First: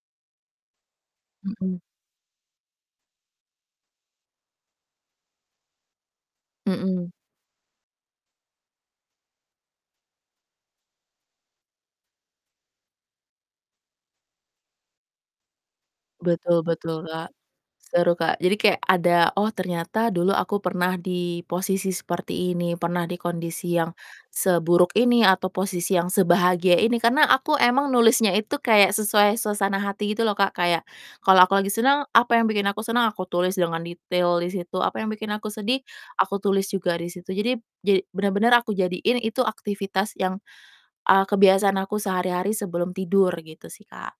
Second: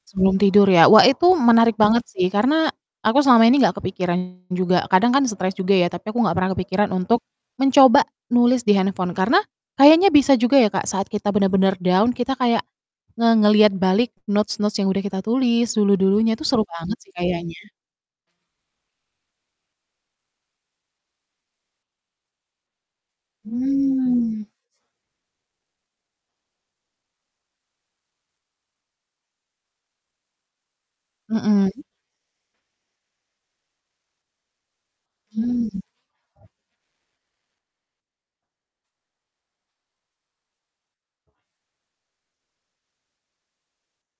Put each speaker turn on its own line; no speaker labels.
Sebelum tidur ya. Wah itu menarik
Hmm.
banget sih karena aku selama ini nggak kepikiran juga kadang kan stres juga ya, tapi aku nggak pernah kepikiran
Hmm.
untuk mencoba nulis di handphone. Karena kayaknya bisa juga ya, Kak, saat kita bener-bener down kita kayak nge ngelihat balik notes-notes yang udah kita tulis dulu-dulunya itu
Betul
seru banget
betul,
sih
Kak.
kayaknya.
Seru, Kak, jadi kayak ada, "Oh ternyata dulu aku pernah di posisi seperti ini pernah di kondisi yang
Mmm.
seburuk ini atau posisi yang sebahagia ini," karena aku emang nulisnya itu kayak sesuai suasana hati gitu loh, Kak. Kayak kalau aku lagi
Mhm.
seneng apa yang bikin aku senang aku tulis dengan detail di situ. Apa yang bikin aku
Hmm.
sedih aku tulis juga di situ. Jadi b ja benar-benar aku jadiin itu aktivitas yang, eee, kebiasaan aku sehari-hari sebelum tidur, gitu, sih, Kak.